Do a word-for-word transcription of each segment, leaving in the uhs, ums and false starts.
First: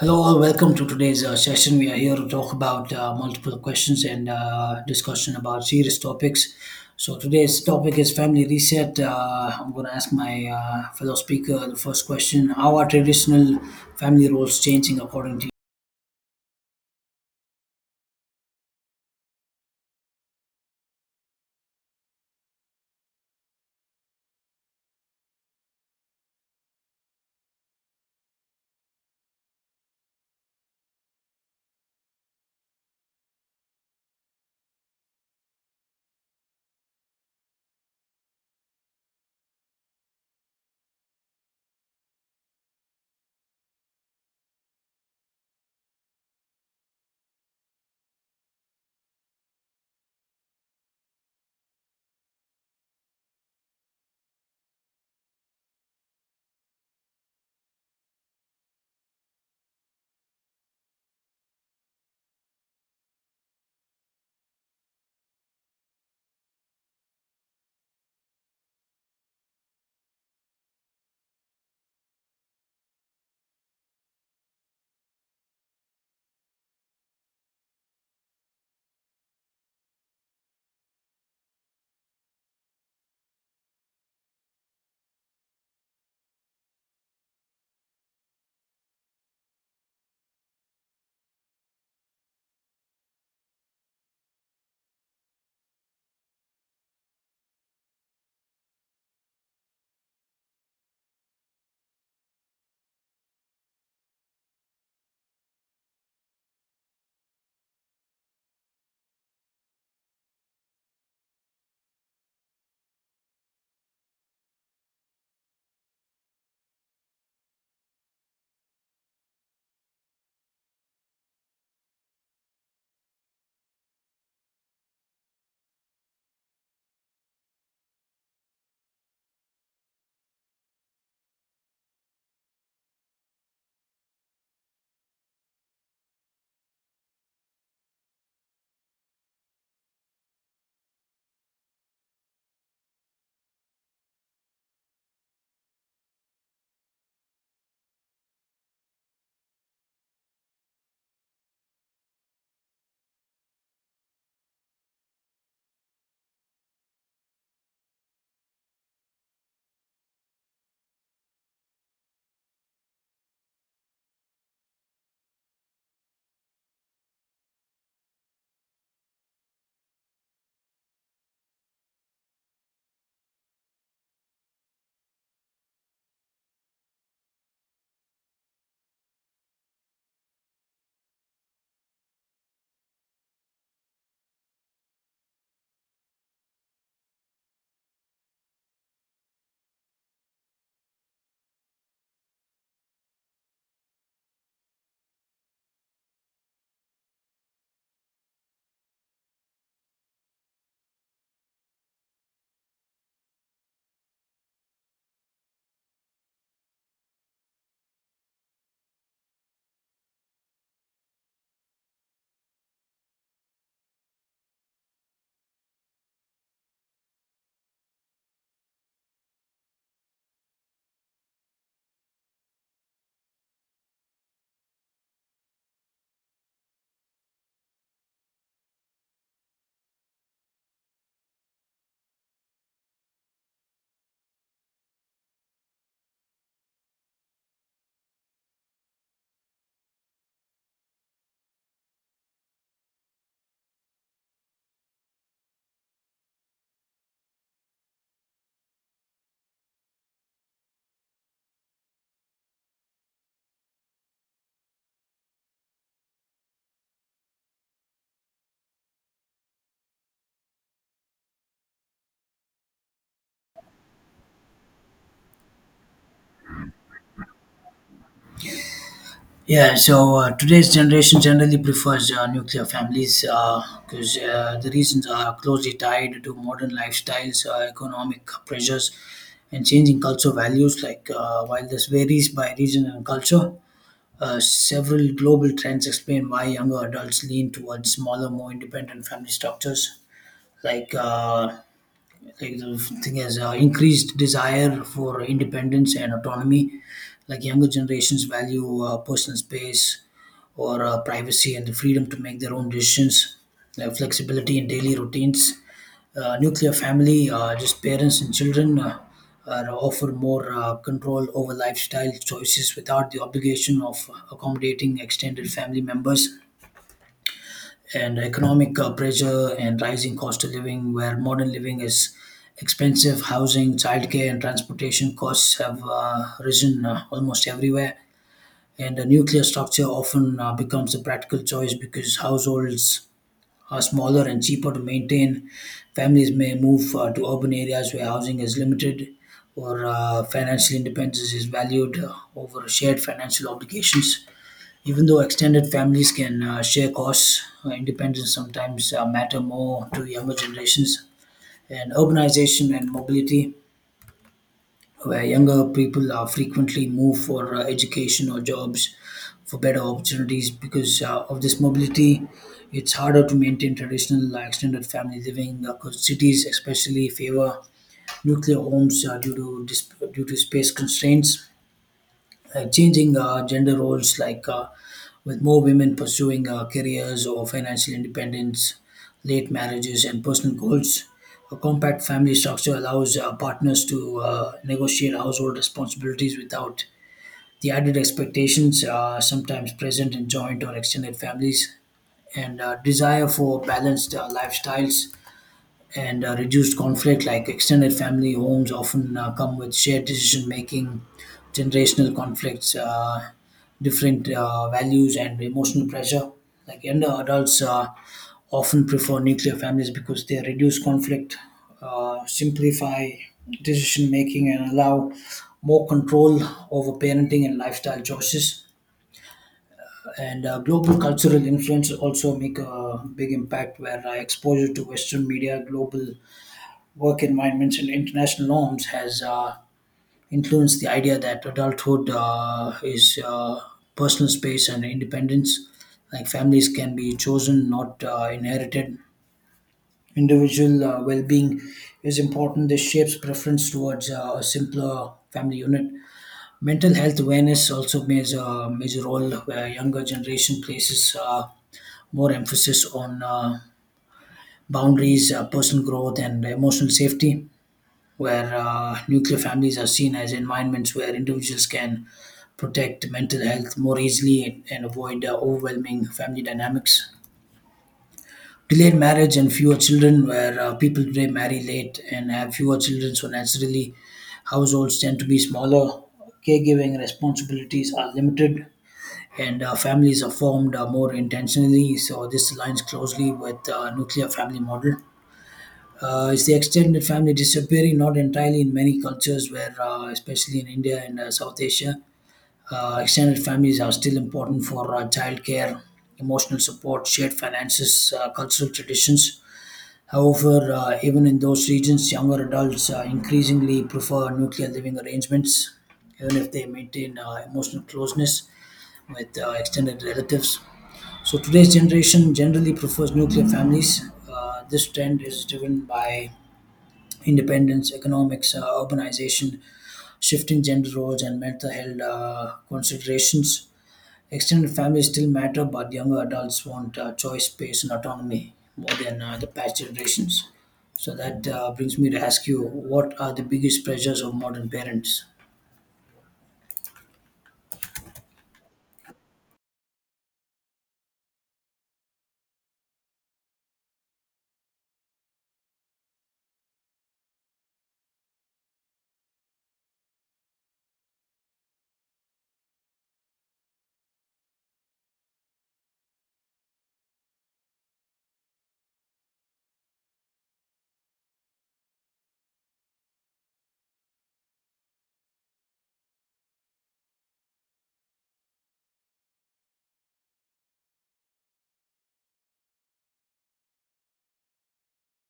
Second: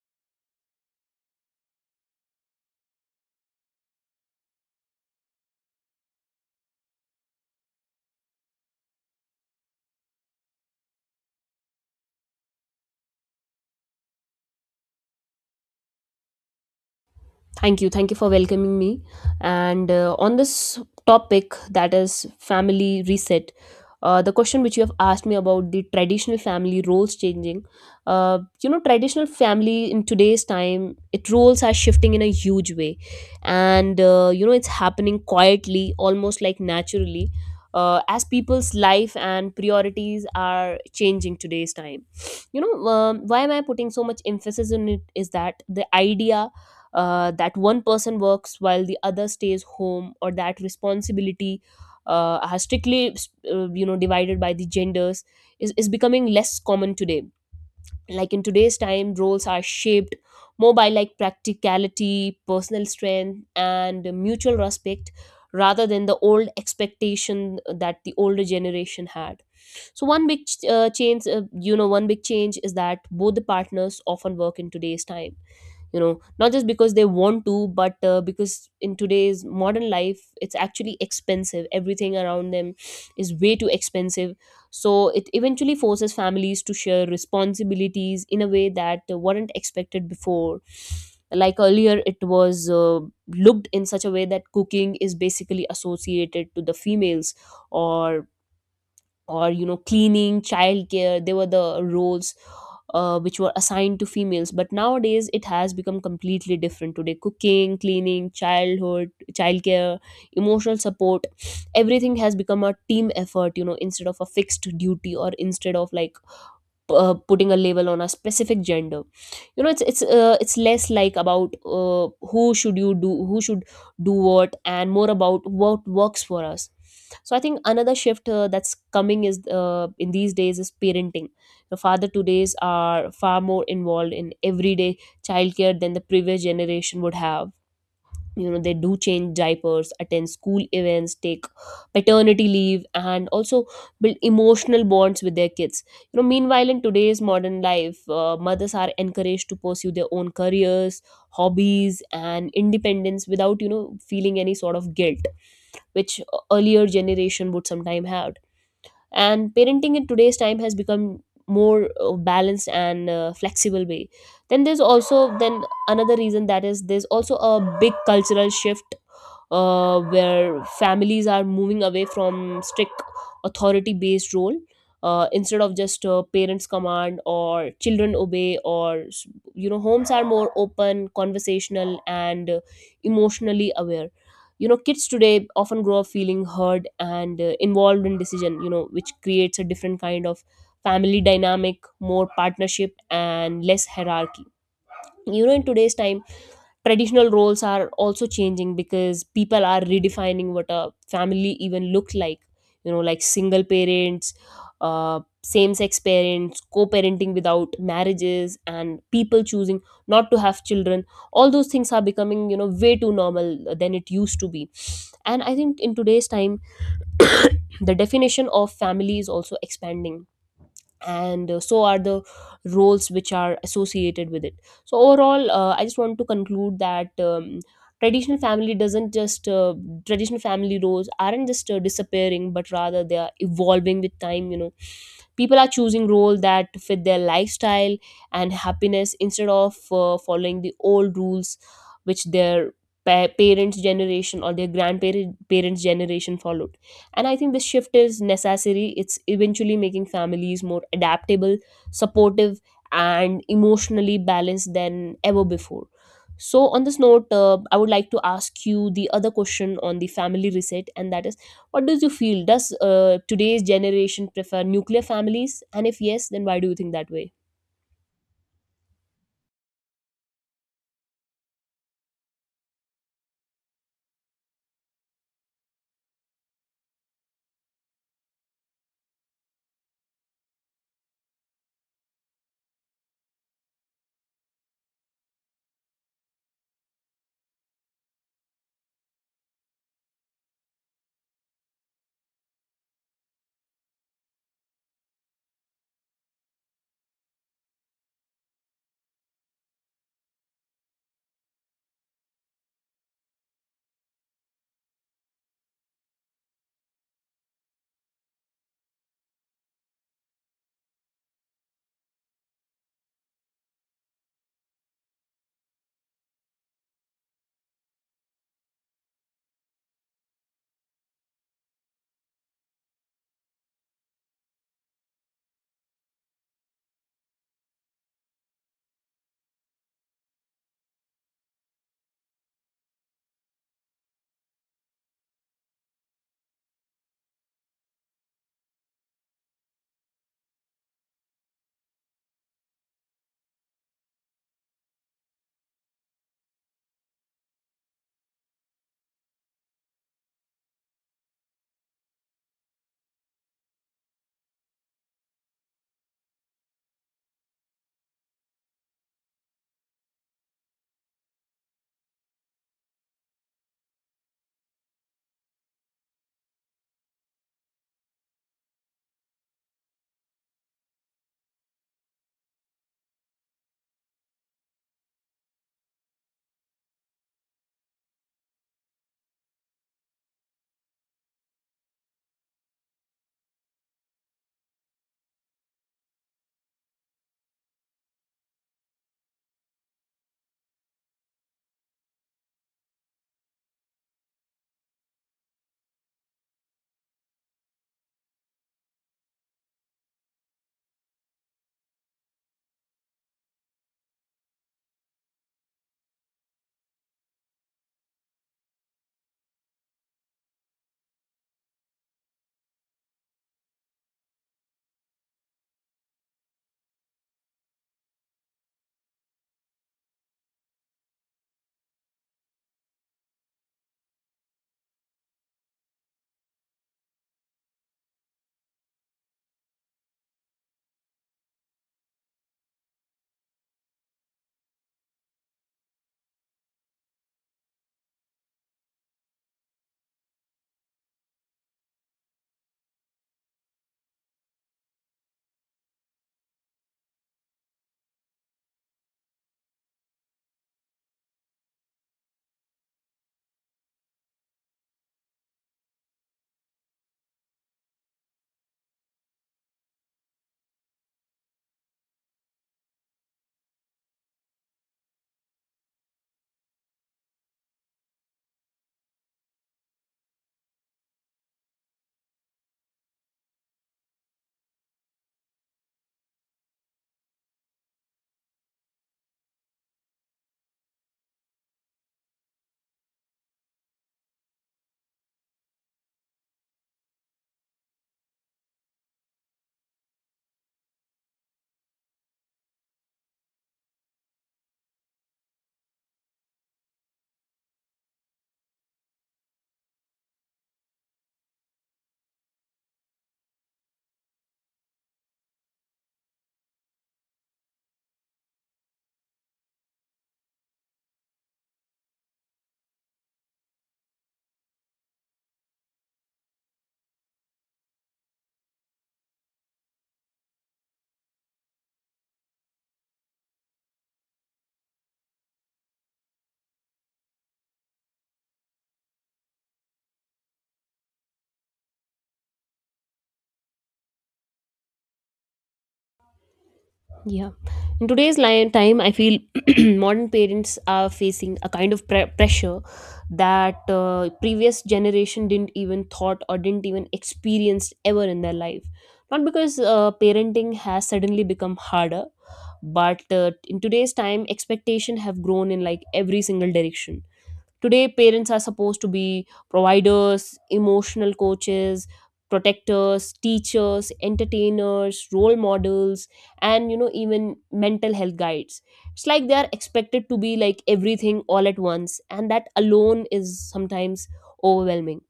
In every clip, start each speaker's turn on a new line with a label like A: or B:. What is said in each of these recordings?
A: Hello, all. Welcome to today's uh, session. We are here to talk about uh, multiple questions and uh, discussion about serious topics. So today's topic is family reset. Uh, I'm going to ask my uh, fellow speaker the first question: How are traditional family roles changing according to you?
B: Thank you. Thank you for welcoming me. And uh, on this topic, that is family reset, uh, the question which you have asked me about the traditional family roles changing, uh, you know, traditional family in today's time, it roles are shifting in a huge way, and uh, you know, it's happening quietly, almost like naturally, uh, as people's life and priorities are changing today's time. You know, um, why am I putting so much emphasis on it? Is that the idea? Uh, that one person works while the other stays home, or that responsibility uh, are strictly, uh, you know divided by the genders is, is becoming less common today. Like in today's time, roles are shaped more by like practicality, personal strength, and mutual respect rather than the old expectation uh, that the older generation had. So one big ch- uh, change uh, you know one big change is that both the partners often work in today's time, you know, not just because they want to, but uh, because in today's modern life, it's actually expensive. Everything around them is way too expensive. So it eventually forces families to share responsibilities in a way that weren't expected before. Like earlier, it was uh, looked in such a way that cooking is basically associated to the females, or or you know, cleaning, childcare, they were the roles uh, which were assigned to females. But nowadays it has become completely different. Today, cooking, cleaning, childhood, childcare, emotional support, everything has become a team effort, you know, instead of a fixed duty, or instead of like p- uh, putting a label on a specific gender. You know it's it's uh, it's less like about uh, who should you do, who should do what, and more about what works for us. So I think another shift uh, that's coming is uh, in these days is parenting. The father todays are far more involved in everyday childcare than the previous generation would have. You know, they do change diapers, attend school events, take paternity leave, and also build emotional bonds with their kids. You know, meanwhile in today's modern life, uh, mothers are encouraged to pursue their own careers, hobbies, and independence without, you know, feeling any sort of guilt, which uh, earlier generation would sometime have. And parenting in today's time has become more uh, balanced and uh, flexible way. Then there's also then another reason that is, there's also a big cultural shift uh, where families are moving away from strict authority based role. Uh, instead of just uh, parents command or children obey, or you know, homes are more open, conversational, and uh, emotionally aware. You know, kids today often grow up feeling heard and uh, involved in decision, you know, which creates a different kind of family dynamic, more partnership and less hierarchy. You know, in today's time, traditional roles are also changing because people are redefining what a family even looks like. You know, like single parents, uh, same sex parents, co-parenting without marriages, and people choosing not to have children, all those things are becoming, you know, way too normal than it used to be. And I think in today's time, the definition of family is also expanding, and uh, so are the roles which are associated with it. So overall, uh, I just want to conclude that um, traditional family doesn't just uh, traditional family roles aren't just uh, disappearing, but rather they are evolving with time. You know, people are choosing roles that fit their lifestyle and happiness instead of uh, following the old rules which their pa- parents generation or their grandparents parents generation followed. And I think this shift is necessary. It's eventually making families more adaptable, supportive, and emotionally balanced than ever before. So, on this note, uh, I would like to ask you the other question on the family reset, and that is, what do you feel? Does uh, today's generation prefer nuclear families? And if yes, then why do you think that way?
A: Yeah, so uh, today's generation generally prefers uh, nuclear families because uh, uh, the reasons are closely tied to modern lifestyles, uh, economic pressures, and changing cultural values. Like uh, while this varies by region and culture, Uh, several global trends explain why younger adults lean towards smaller, more independent family structures, like uh, like the thing is uh, increased desire for independence and autonomy, like younger generations value uh, personal space or uh, privacy and the freedom to make their own decisions, like flexibility in daily routines. Uh, nuclear family, uh, just parents and children, uh, are offered more uh, control over lifestyle choices without the obligation of accommodating extended family members, and economic uh, pressure and rising cost of living, where modern living is expensive, housing, childcare, and transportation costs have uh, risen uh, almost everywhere. And a nuclear structure often uh, becomes a practical choice because households are smaller and cheaper to maintain. Families may move uh, to urban areas where housing is limited or uh, financial independence is valued uh, over shared financial obligations, even though extended families can uh, share costs, uh, independence sometimes uh, matter more to younger generations. And urbanization and mobility, where younger people are frequently move for uh, education or jobs for better opportunities, because uh, of this mobility, it's harder to maintain traditional uh, extended family living. Uh, 'cause cities especially favor nuclear homes uh, due to dis- due to space constraints, like changing uh, gender roles, like uh, with more women pursuing uh, careers or financial independence, late marriages, and personal goals. A compact family structure allows uh, partners to uh, negotiate household responsibilities without the added expectations uh, sometimes present in joint or extended families, and uh, desire for balanced uh, lifestyles and uh, reduced conflict. Like extended family homes often uh, come with shared decision making, generational conflicts, uh, different uh, values, and emotional pressure. Like younger adults uh, often prefer nuclear families because they reduce conflict, uh, simplify decision making, and allow more control over parenting and lifestyle choices. And uh, global cultural influence also make a big impact where uh, exposure to Western media, global work environments and international norms has uh, influenced the idea that adulthood uh, is uh, personal space and independence. Like families can be chosen, not uh, inherited. Individual uh, well being is important. This shapes preference towards uh, a simpler family unit. Mental health awareness also plays a major role where younger generation places uh, more emphasis on uh, boundaries, uh, personal growth, and emotional safety, where uh, nuclear families are seen as environments where individuals can protect mental health more easily and avoid uh, overwhelming family dynamics. Delayed marriage and fewer children, where uh, people today marry late and have fewer children, so naturally households tend to be smaller, caregiving responsibilities are limited, and uh, families are formed uh, more intentionally. So, this aligns closely with uh, nuclear family model. Uh, is the extended family disappearing? Not entirely in many cultures, where uh, especially in India and uh, South Asia, uh, extended families are still important for uh, childcare, emotional support, shared finances, uh, cultural traditions. However, uh, even in those regions, younger adults uh, increasingly prefer nuclear living arrangements, even if they maintain uh, emotional closeness with uh, extended relatives. So today's generation generally prefers nuclear families. Uh, this trend is driven by independence, economics, uh, urbanization, shifting gender roles, and mental health uh, considerations. Extended families still matter, but younger adults want uh, choice, space, and autonomy more than uh, the past generations. So that uh, brings me to ask you, what are the biggest pressures of modern parents?
B: Yeah. In today's li- time, I feel modern parents are facing a kind of pre- pressure that uh, previous generation didn't even thought or didn't even experience ever in their life. Not because uh, parenting has suddenly become harder, but uh, in today's time, expectation have grown in like every single direction. Today, parents are supposed to be providers, emotional coaches, protectors, teachers, entertainers, role models, and you know, even mental health guides. It's like they are expected to be like everything all at once, and that alone is sometimes overwhelming.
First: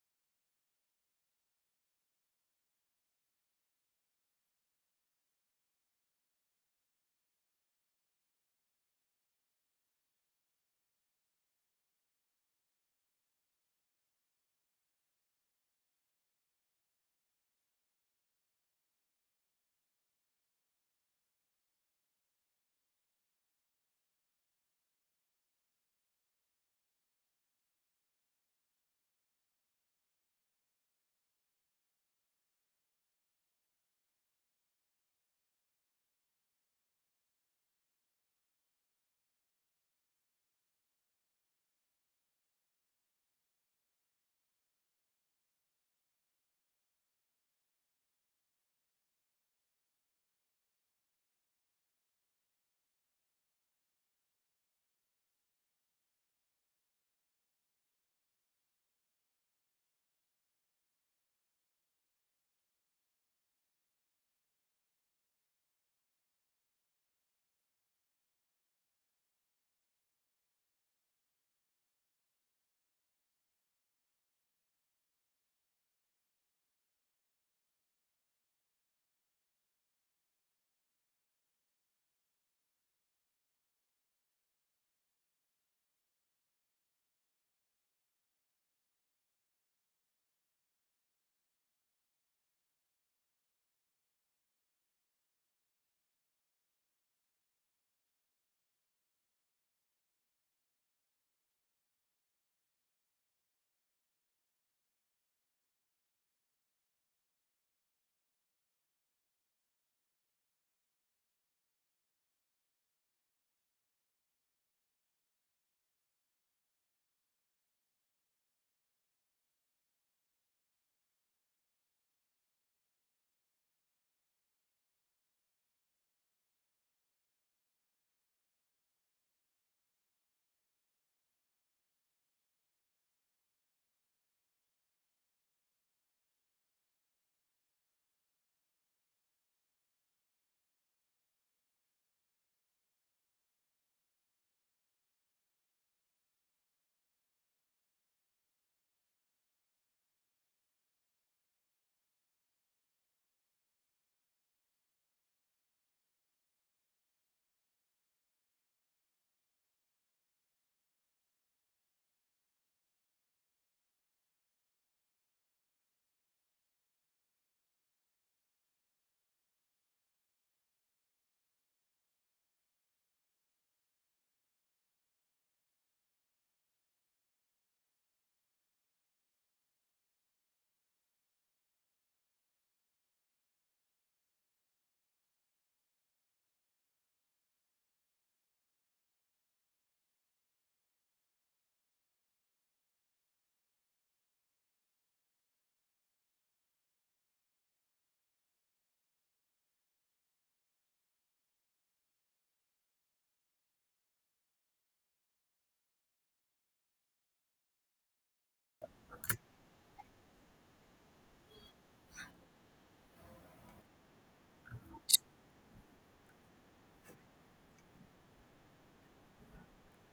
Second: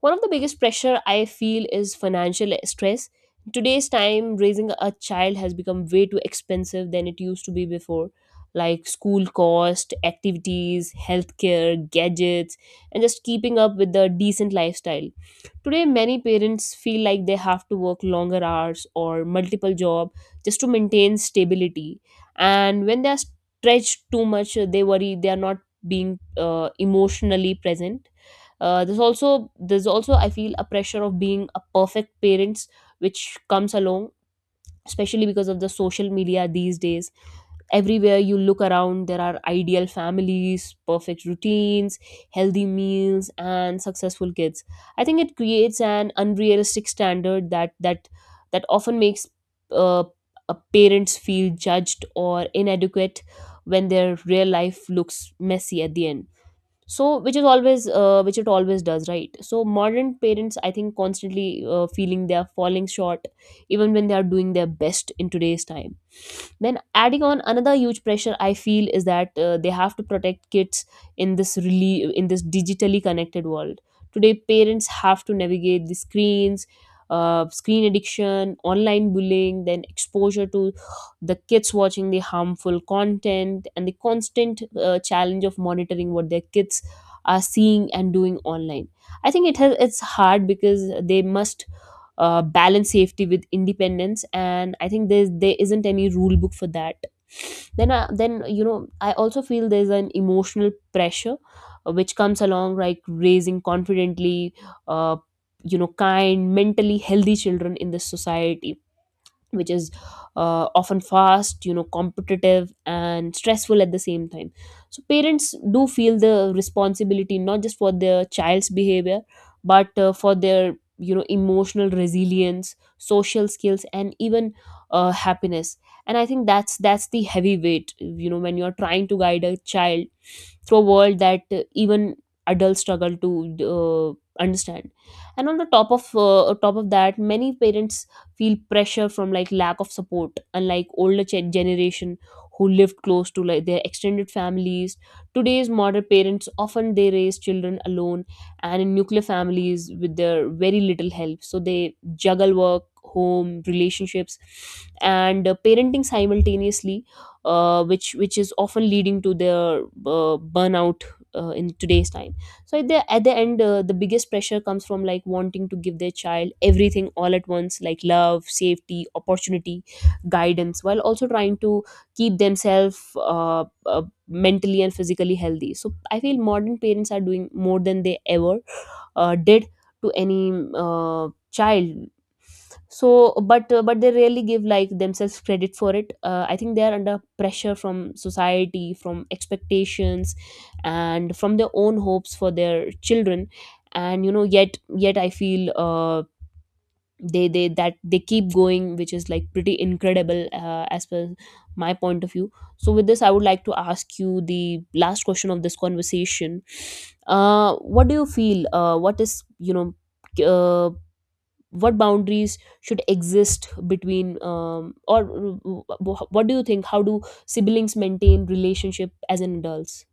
B: One of the biggest pressure I feel is financial stress. In today's time, raising a child has become way too expensive than it used to be before. Like school cost, activities, healthcare, gadgets, and just keeping up with the decent lifestyle. Today, many parents feel like they have to work longer hours or multiple job just to maintain stability. And when they are stretched too much, they worry they are not being uh, emotionally present. Uh, there's also There's also, I feel, a pressure of being a perfect parents which comes along, especially because of the social media these days. Everywhere you look around, there are ideal families, perfect routines, healthy meals, and successful kids. I think it creates an unrealistic standard that that that often makes uh, uh, parents feel judged or inadequate when their real life looks messy at the end. So, which is always uh, which it always does, right? So modern parents, I think, constantly uh, feeling they are falling short even when they are doing their best in today's time. Then adding on another huge pressure I feel is that uh, they have to protect kids in this really in this digitally connected world. Today parents have to navigate the screens, uh, screen addiction, online bullying, then exposure to the kids watching the harmful content, and the constant uh, challenge of monitoring what their kids are seeing and doing online. I think it has, it's hard because they must uh, balance safety with independence, and I think there's there isn't any rule book for that. Then uh, then you know, I also feel there's an emotional pressure uh, which comes along, like raising confidently, uh, you know, kind, mentally healthy children in this society, which is uh, often fast, you know, competitive and stressful at the same time. So parents do feel the responsibility not just for their child's behavior, but uh, for their, you know, emotional resilience, social skills, and even uh, happiness. And I think that's that's the heavy weight, you know, when you're trying to guide a child through a world that uh, even adults struggle to uh, understand. And on the top of uh, top of that, many parents feel pressure from like lack of support. Unlike older gen- generation who lived close to like their extended families, today's modern parents often they raise children alone and in nuclear families with their very little help. So they juggle work, home, relationships, and uh, parenting simultaneously, uh, which which is often leading to their uh, burnout uh, in today's time. So at the at the end, uh, the biggest pressure comes from like wanting to give their child everything all at once, like love, safety, opportunity, guidance, while also trying to keep themselves uh, uh, mentally and physically healthy. So I feel modern parents are doing more than they ever uh, did to any uh, child. So, but uh, but they rarely give like themselves credit for it. uh, I think they are under pressure from society, from expectations, and from their own hopes for their children. And you know, yet yet I feel uh, they they that they keep going, which is like pretty incredible uh, as per my point of view. So with this, I would like to ask you the last question of this conversation. Uh, what do you feel? Uh, what is you know uh, what boundaries should exist between, um, or uh, what do you think, how do siblings maintain relationship as an adults?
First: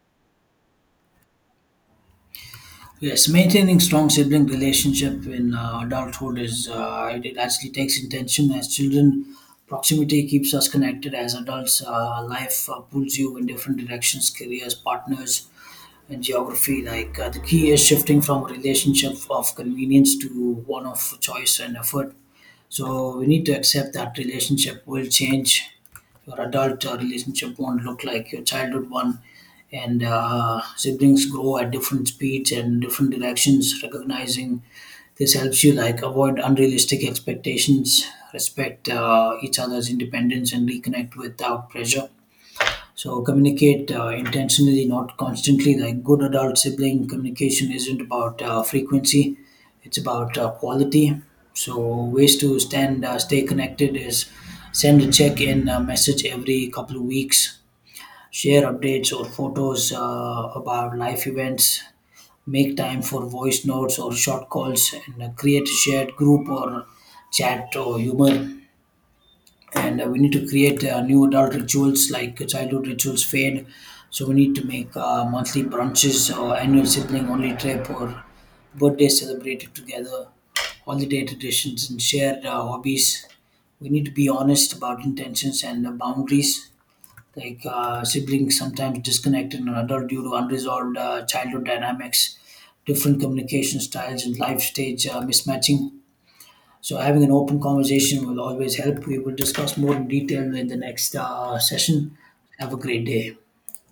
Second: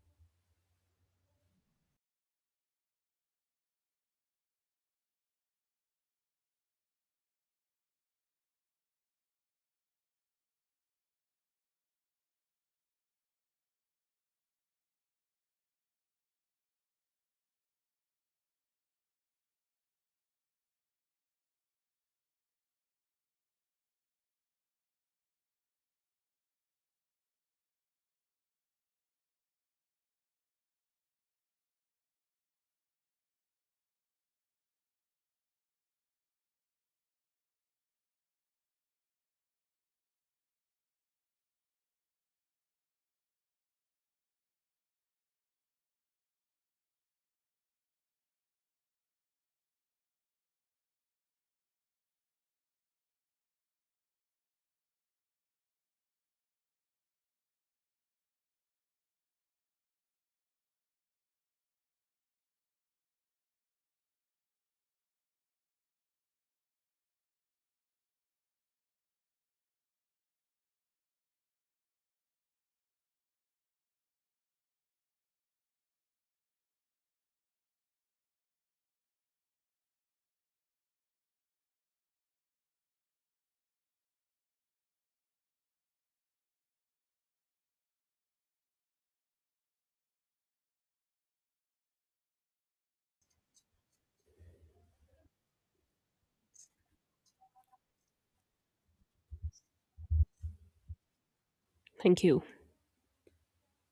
A: Yes, maintaining strong sibling relationship in uh, adulthood is uh, it, it actually takes intention as children. Proximity keeps us connected as adults. Uh, life uh, pulls you in different directions, careers, partners, and geography. Like uh, the key is shifting from a relationship of convenience to one of choice and effort. So we need to accept that relationship will change. Your adult uh, relationship won't look like your childhood one, and uh, siblings grow at different speeds and different directions. Recognizing this helps you like avoid unrealistic expectations, respect uh, each other's independence, and reconnect without pressure. So communicate uh, intentionally, not constantly. Like good adult sibling communication isn't about uh, frequency; it's about uh, quality. So ways to stand, uh, stay connected is send a check-in uh, message every couple of weeks, share updates or photos uh, about life events, make time for voice notes or short calls, and uh, create a shared group or chat or humor, and uh, we need to create uh, new adult rituals, like childhood rituals fade, so we need to make uh, monthly brunches or annual sibling only trip or birthday celebrated together, holiday traditions and shared uh, hobbies. We need to be honest about intentions and uh, boundaries. Like uh, siblings sometimes disconnect in an adult due to unresolved uh, childhood dynamics, different communication styles and life stage uh, mismatching. So having an open conversation will always help. We will discuss more in detail in the next uh, session.
B: Thank you.
A: Have a great day.